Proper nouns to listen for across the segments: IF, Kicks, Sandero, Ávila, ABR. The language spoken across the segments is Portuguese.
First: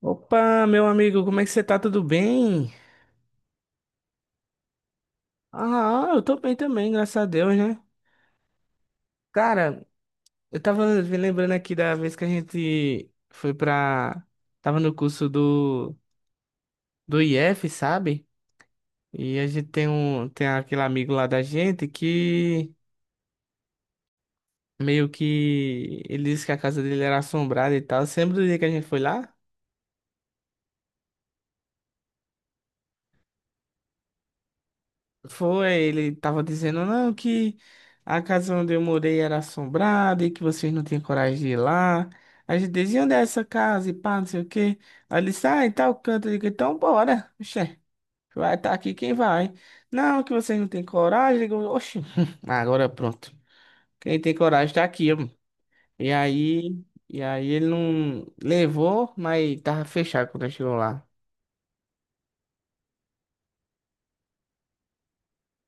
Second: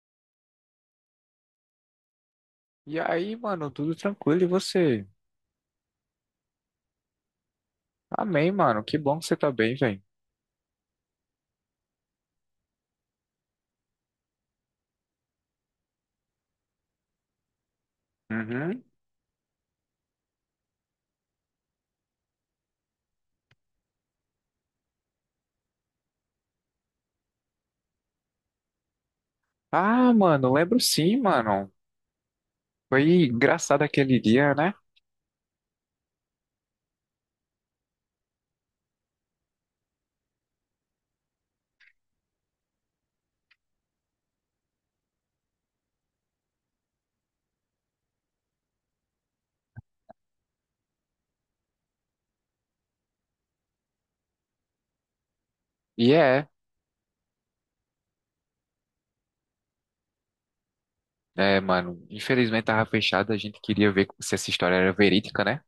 Opa, meu amigo, como é que você tá? Tudo bem? E aí, mano, tudo tranquilo e você? Ah, eu tô bem também, graças a Deus, né? Amém, mano. Que bom que você tá bem, Cara, velho. eu tava me lembrando aqui da vez que a gente foi pra. Tava no curso do IF, sabe? Uhum. E a gente tem um. Tem aquele amigo lá da gente que meio que ele disse que a casa dele era assombrada e tal. Você lembra do dia que a gente foi lá? Ah, mano, lembro sim, mano. Foi engraçado aquele dia, né? Foi, ele tava dizendo, não, que a casa onde eu morei era assombrada e que vocês não tinham coragem de ir lá. A gente dizia, onde é essa casa e pá, não sei o quê. Aí ele disse, ah, em tal canto. Eu digo, então bora, oxê, vai estar aqui quem vai. Não, que vocês não têm coragem. Eu digo, oxi, agora pronto. Quem tem coragem tá aqui, homem. E E é, aí, e aí, ele não levou, mas tava fechado quando eu chegou lá. é, mano. Infelizmente tava fechado, a gente queria ver se essa história era verídica, né?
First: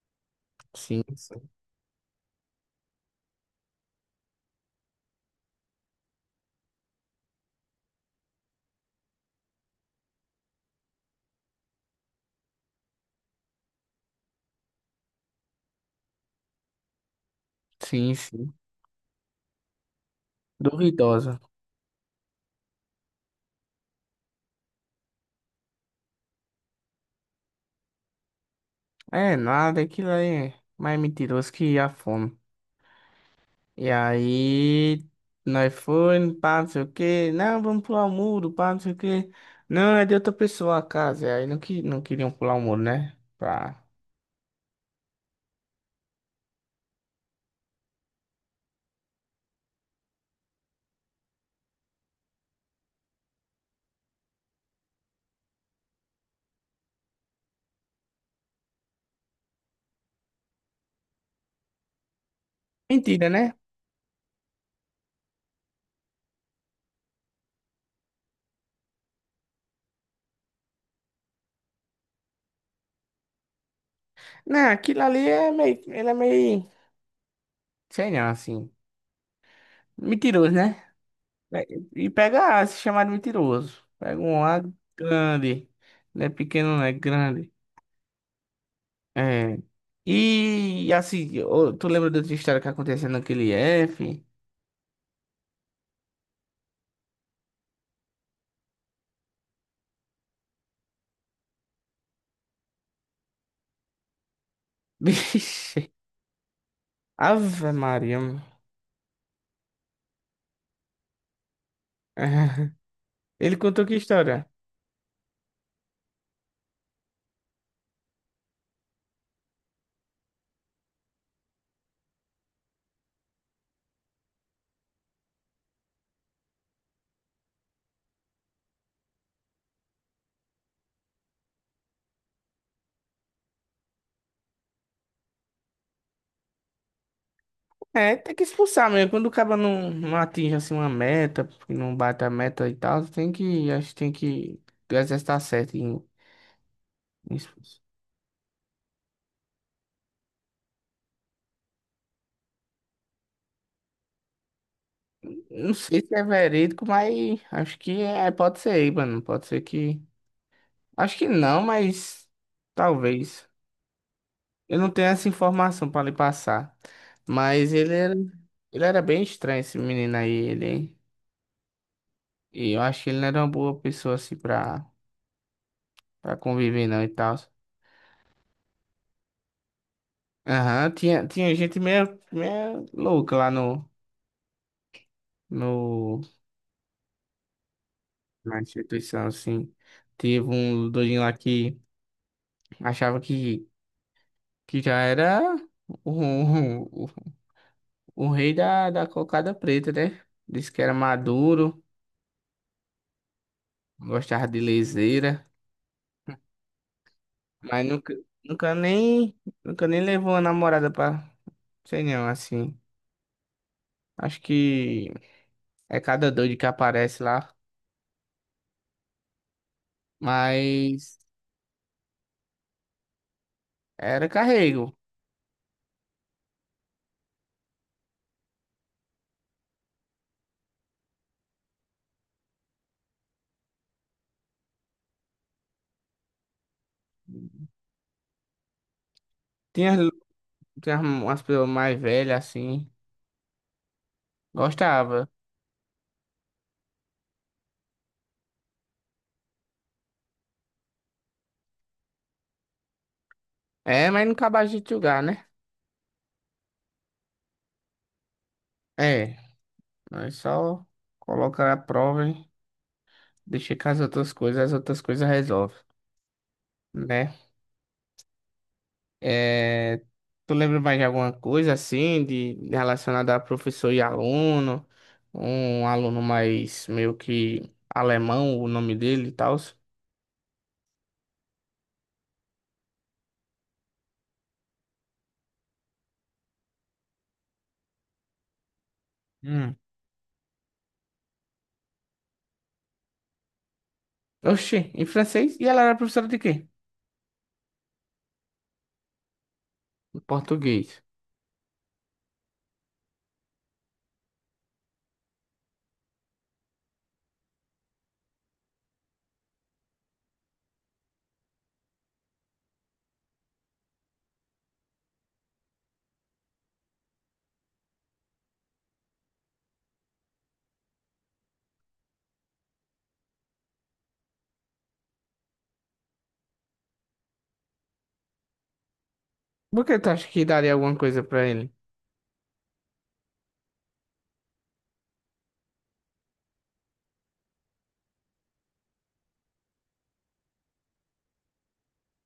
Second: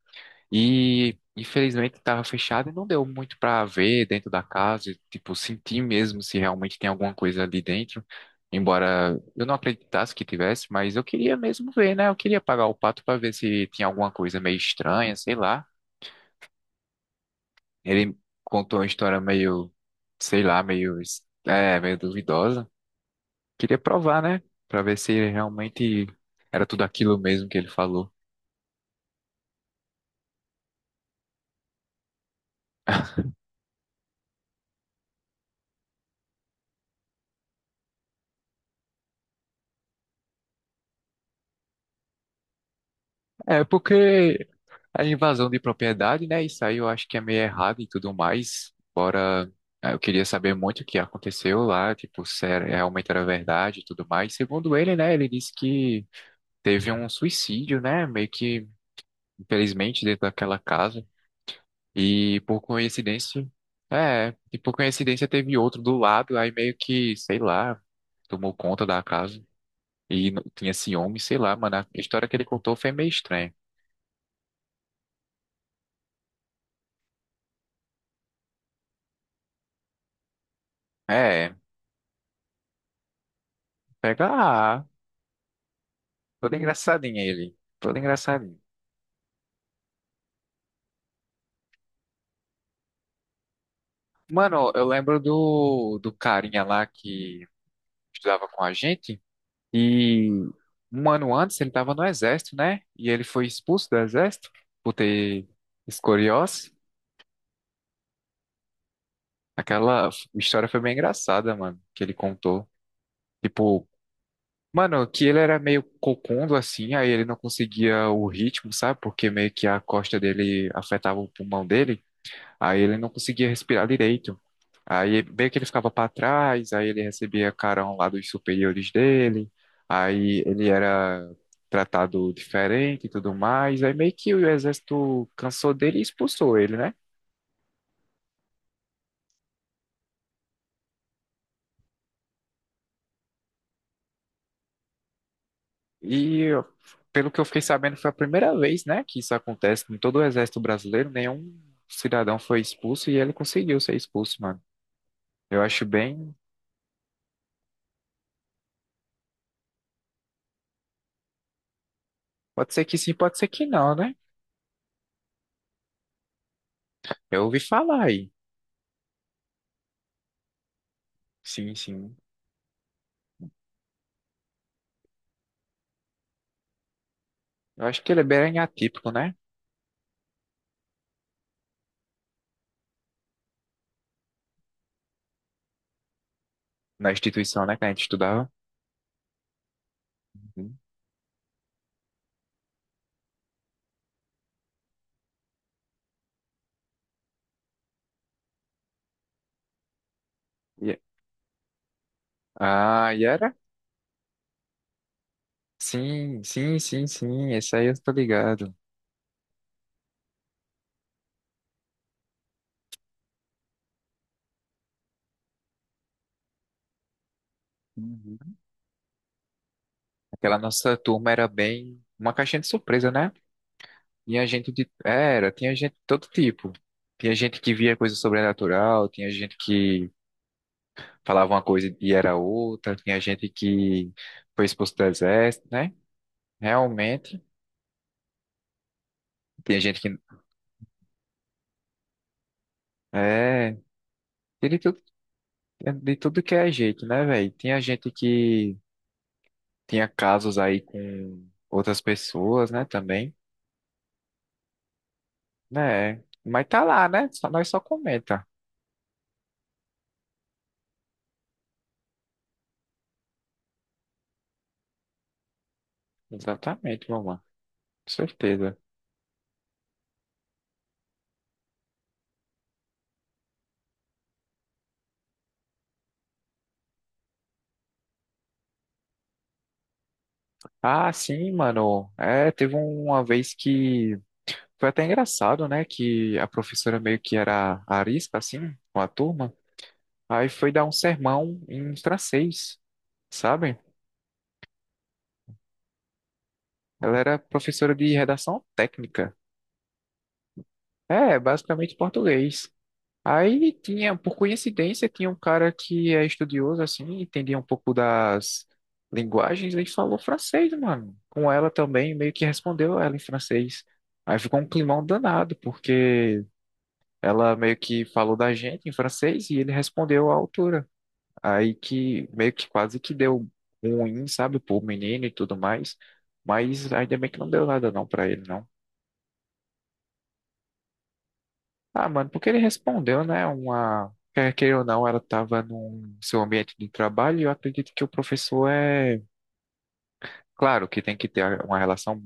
Sim, E sim, infelizmente estava fechado e não deu muito para ver dentro da casa, e, tipo, sentir mesmo se realmente tem alguma coisa ali dentro. Embora eu não acreditasse que tivesse, mas eu queria mesmo ver, né? Eu queria pagar o pato para ver se tinha alguma coisa meio estranha, sei lá. sim, Ele sim. contou uma história meio, sei lá, meio, es- Duvidosa. é, meio duvidosa. Queria provar, né? Para ver se realmente era tudo aquilo mesmo que ele falou. É nada, aquilo aí é mais mentiroso que a fome. E aí, nós foi, pá, não sei o quê. Não, vamos pular o muro, pá, não sei o quê. Não, é de outra pessoa a casa. E aí não, que, não queriam pular o muro, né? É, Pá. porque a invasão de propriedade, né? Isso aí eu acho que é meio errado e tudo mais. Bora, eu queria saber muito o que aconteceu lá, tipo, se era- realmente era verdade e tudo mais. Segundo ele, né? Ele disse que teve um suicídio, né? Meio que, infelizmente, dentro daquela casa. E por Mentira, coincidência, né? é, e por coincidência teve outro do lado, aí meio que, sei lá, tomou conta da casa. Tinha ciúme, sei lá, mano. A história que ele contou foi meio estranha. Não, aquilo ali é meio. Ele é meio. Sei não, assim. Mentiroso, né? É, É. E pega A, se chamar de mentiroso. Pega pega. um A grande. Não é Todo pequeno, não é engraçadinho grande. ele. Todo engraçadinho. É. E assim, ô, tu lembra da outra história que aconteceu naquele F? Mano, eu lembro do carinha lá que estudava com a gente. E um ano antes ele tava no exército, né? E ele foi expulso do exército por ter Vixe. escoliose. Ave Maria. mano. Aquela história foi bem engraçada, mano, que ele contou. É. Ele contou Tipo, que história? mano, que ele era meio cocundo assim, aí ele não conseguia o ritmo, sabe? Porque meio que a costa dele afetava o pulmão dele. Aí ele não conseguia respirar direito. Aí meio que ele ficava para trás, aí ele recebia carão lá dos superiores dele, aí ele era tratado diferente e tudo mais, aí meio que o exército cansou dele e expulsou ele, né? É, tem que expulsar mesmo. Quando o cara não, não atinge assim uma meta, porque não bate a meta e tal, tem que, acho que tem que, o exército tá certo em, E pelo em que eu fiquei expulsar. sabendo, foi a primeira vez, né, que isso acontece em todo o exército brasileiro, nenhum cidadão foi expulso e ele conseguiu ser expulso, mano. Eu Não acho sei se é bem, verídico, mas acho que é, pode ser aí, mano. Pode ser que, acho que não, mas pode ser que sim, pode talvez. ser que não, né? Eu não tenho essa informação pra lhe passar. Eu ouvi Mas falar aí. ele era bem estranho, esse menino aí, ele. Hein. Sim, sim. E eu acho que ele não era uma boa pessoa assim pra, pra conviver, não e tal. Eu acho que ele é bem atípico, né? Aham, tinha, tinha gente meio, meio louca lá no, no, Na instituição, né, que a gente estudava. na instituição, assim. Teve Hum? um doidinho lá que achava que já era o, o, o rei da, da cocada preta, né? Disse que era Ye- maduro, Ah, Yara? gostava de leseira. Sim, sim, sim, sim. Esse Mas aí eu tô nunca, ligado. nunca nem, nunca nem levou uma namorada pra, sei não, assim. Acho que é cada doido que aparece lá. Uhum. Aquela nossa Mas turma era bem uma caixinha de surpresa, né? era Tinha gente de. carrego. Era, tinha gente de todo tipo. Tinha gente que via coisa sobrenatural, tinha gente que falava uma coisa e era outra, tinha gente que foi expulso do exército, né? Realmente. Tinha Tinha, gente que. tinha umas pessoas mais velhas, assim. É, tinha. Gostava. De tudo que é jeito, né, velho? Tinha gente que. Tinha casos aí com outras pessoas, né, também, É, mas não acabava de julgar, né? né? Mas tá lá, né? Só, nós só comenta. É, nós só colocar a prova, hein? Deixa com as outras coisas resolvem, Exatamente, meu né? mano. Com certeza. É, tu lembra mais de alguma coisa assim, de relacionada a professor e aluno? Um aluno mais meio que alemão, o nome dele e tal. Ah, sim, mano. É, teve uma vez que foi até engraçado, né? Que a professora meio que era arisca, assim, com a turma. Hum. Aí foi dar um sermão em francês, sabe? Oxi, em francês? E ela era professora de quê? Ela era professora de redação técnica. Em português. É, basicamente português. Aí tinha, por coincidência, tinha um cara que é estudioso, assim, entendia um pouco das linguagens, ele falou francês, mano. Com ela também, meio que respondeu ela em francês. Aí ficou um climão danado, porque ela meio que falou da gente em francês e ele respondeu à altura. Aí que meio que quase que deu ruim, sabe, pro menino e tudo mais. Mas ainda bem que não deu nada não pra ele, não. Por que tu acha que daria alguma coisa pra ele? Ah, mano, porque ele respondeu, né? Uma. Quer queira ou não, ela estava no seu ambiente de trabalho e eu acredito que o professor é. Claro que tem que ter uma relação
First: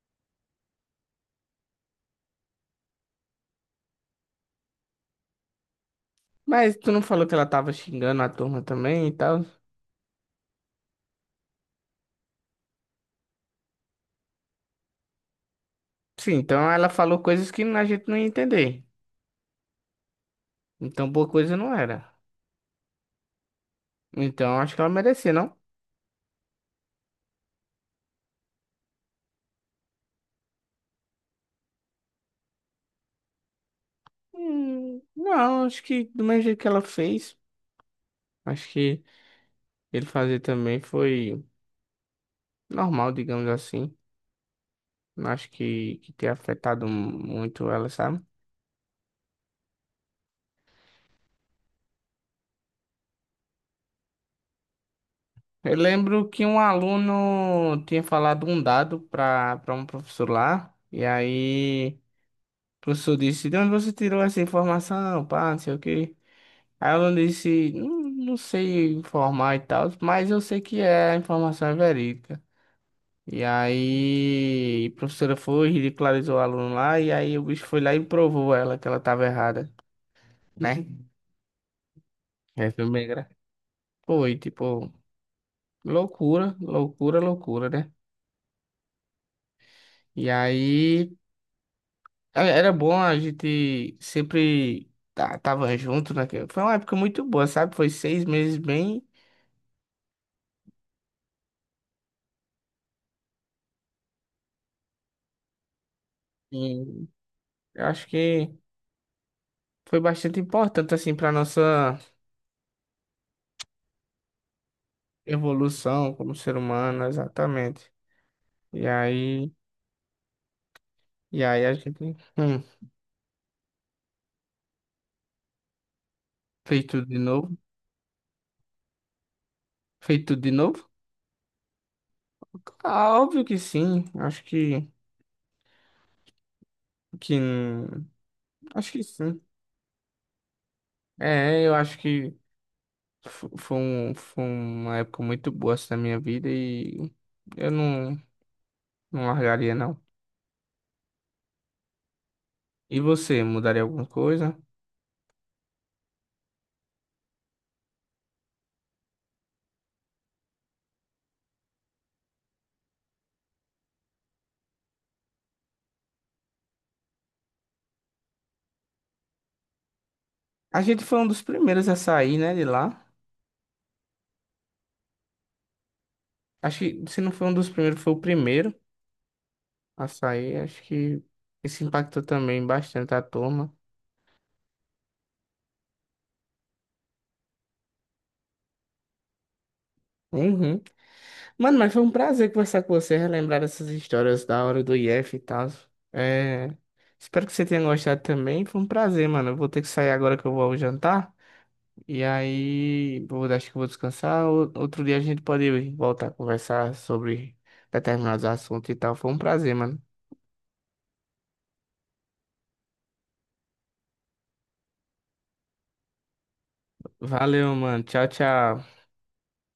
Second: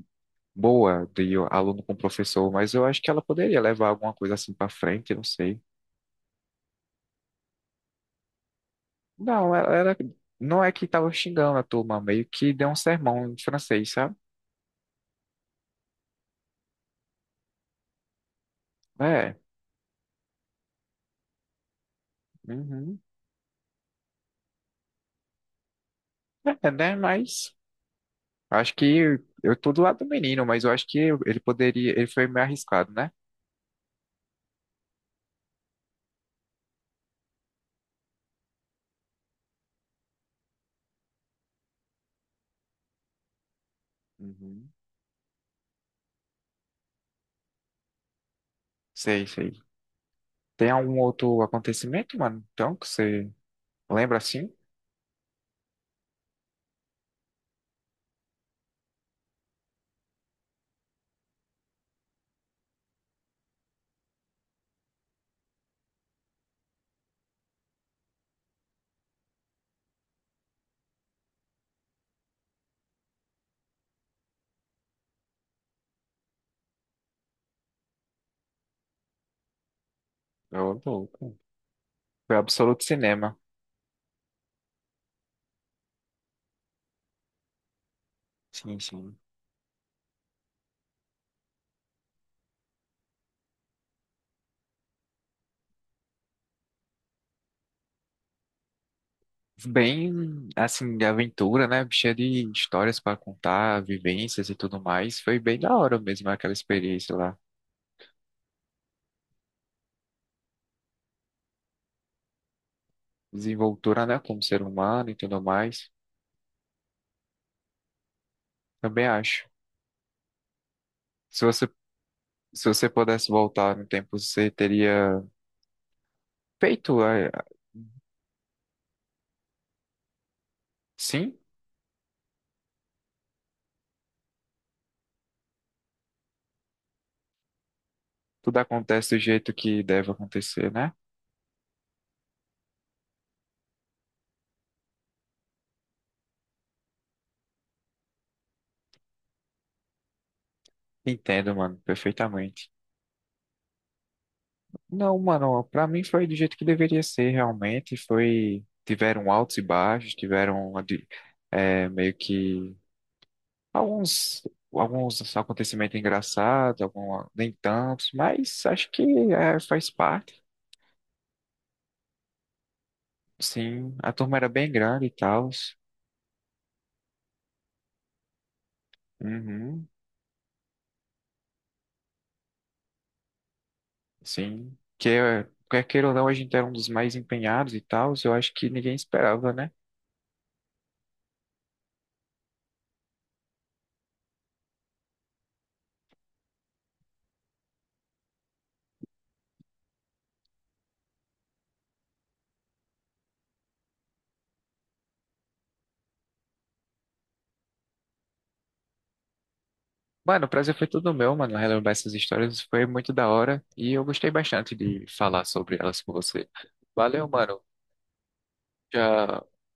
boa de aluno com professor, mas eu acho que ela poderia levar alguma coisa assim pra frente, não sei. Mas tu não falou que ela tava xingando a turma também e tal? Não, ela não é que tava xingando a turma, meio que deu um sermão em francês, sabe? Sim, então ela falou coisas que a gente não ia entender. É, Então boa coisa não era. uhum. Então acho que ela merecia, não? É, né? Mas acho que eu tô do lado do menino, mas eu acho que ele poderia. Ele foi meio arriscado, né? Não, acho que do mesmo jeito que ela fez. Acho que ele fazer também foi normal, digamos assim. Uhum. Não acho que tenha afetado muito ela, sabe? Sei, sei. Tem algum outro acontecimento, mano? Então, que você lembra assim? Eu lembro que um aluno tinha falado um dado para um professor lá, e aí o professor disse, de onde você tirou essa informação, pá, não sei o quê. Aí o aluno disse, não, não sei informar e tal, mas eu sei que é, a informação é verídica. E aí a professora foi, ridicularizou o aluno lá, e aí o bicho foi lá e provou ela que ela estava errada. Eu Né? louco. Foi É absoluto filme bem gra- cinema. Foi, tipo, loucura, loucura, loucura, né? Sim, sim. E aí, é- era bom a gente sempre tá- tava junto, né? Que foi uma época muito boa, sabe? Foi seis meses bem... Bem, assim, de aventura, né? Cheia de histórias pra contar, vivências e tudo mais. Foi bem da hora mesmo aquela E experiência lá. eu acho que foi bastante importante, assim, pra nossa Desenvoltura, né? Como ser humano e tudo mais. evolução como ser humano, exatamente. E Também acho. aí, Se você, a gente se você pudesse voltar no tempo, você teria fez feito, tudo de novo. Fez tudo de novo? sim? Ah, óbvio que sim. Acho que... Tudo Acho que acontece do sim. jeito que deve acontecer, né? É, eu acho que fo- foi, um, foi uma época muito boa assim, na minha vida e eu não, não largaria, não. Entendo, mano, perfeitamente. E você, mudaria alguma coisa? Não, mano, pra mim foi do jeito que deveria ser, realmente. Foi, tiveram altos e baixos, é, meio que alguns, alguns acontecimentos engraçados, algum, nem tantos, mas acho que é, faz parte. A gente foi um dos primeiros a sair, né, de lá. Sim, a turma era bem grande e tal. Acho que se não foi um dos primeiros, foi o primeiro Uhum, a sair. Acho que isso impactou também bastante a turma. sim. Quer queira ou não, a gente era um dos mais empenhados e tal. Eu acho que ninguém esperava, né? Uhum. Mano, mas foi um prazer conversar com você, relembrar essas histórias da hora do IF e tal. É... Espero que você tenha gostado também. Foi um prazer, mano. Eu vou ter que sair agora que eu vou ao jantar. E aí, vou, acho que vou descansar. Ou- Outro dia a gente pode voltar a conversar sobre determinados assuntos e tal. Foi um prazer, mano. Mano, o prazer foi todo meu, mano. Relembrar essas histórias foi muito da hora e eu gostei bastante de falar sobre elas com você. Valeu, mano. Valeu, mano. Tchau, tchau. Já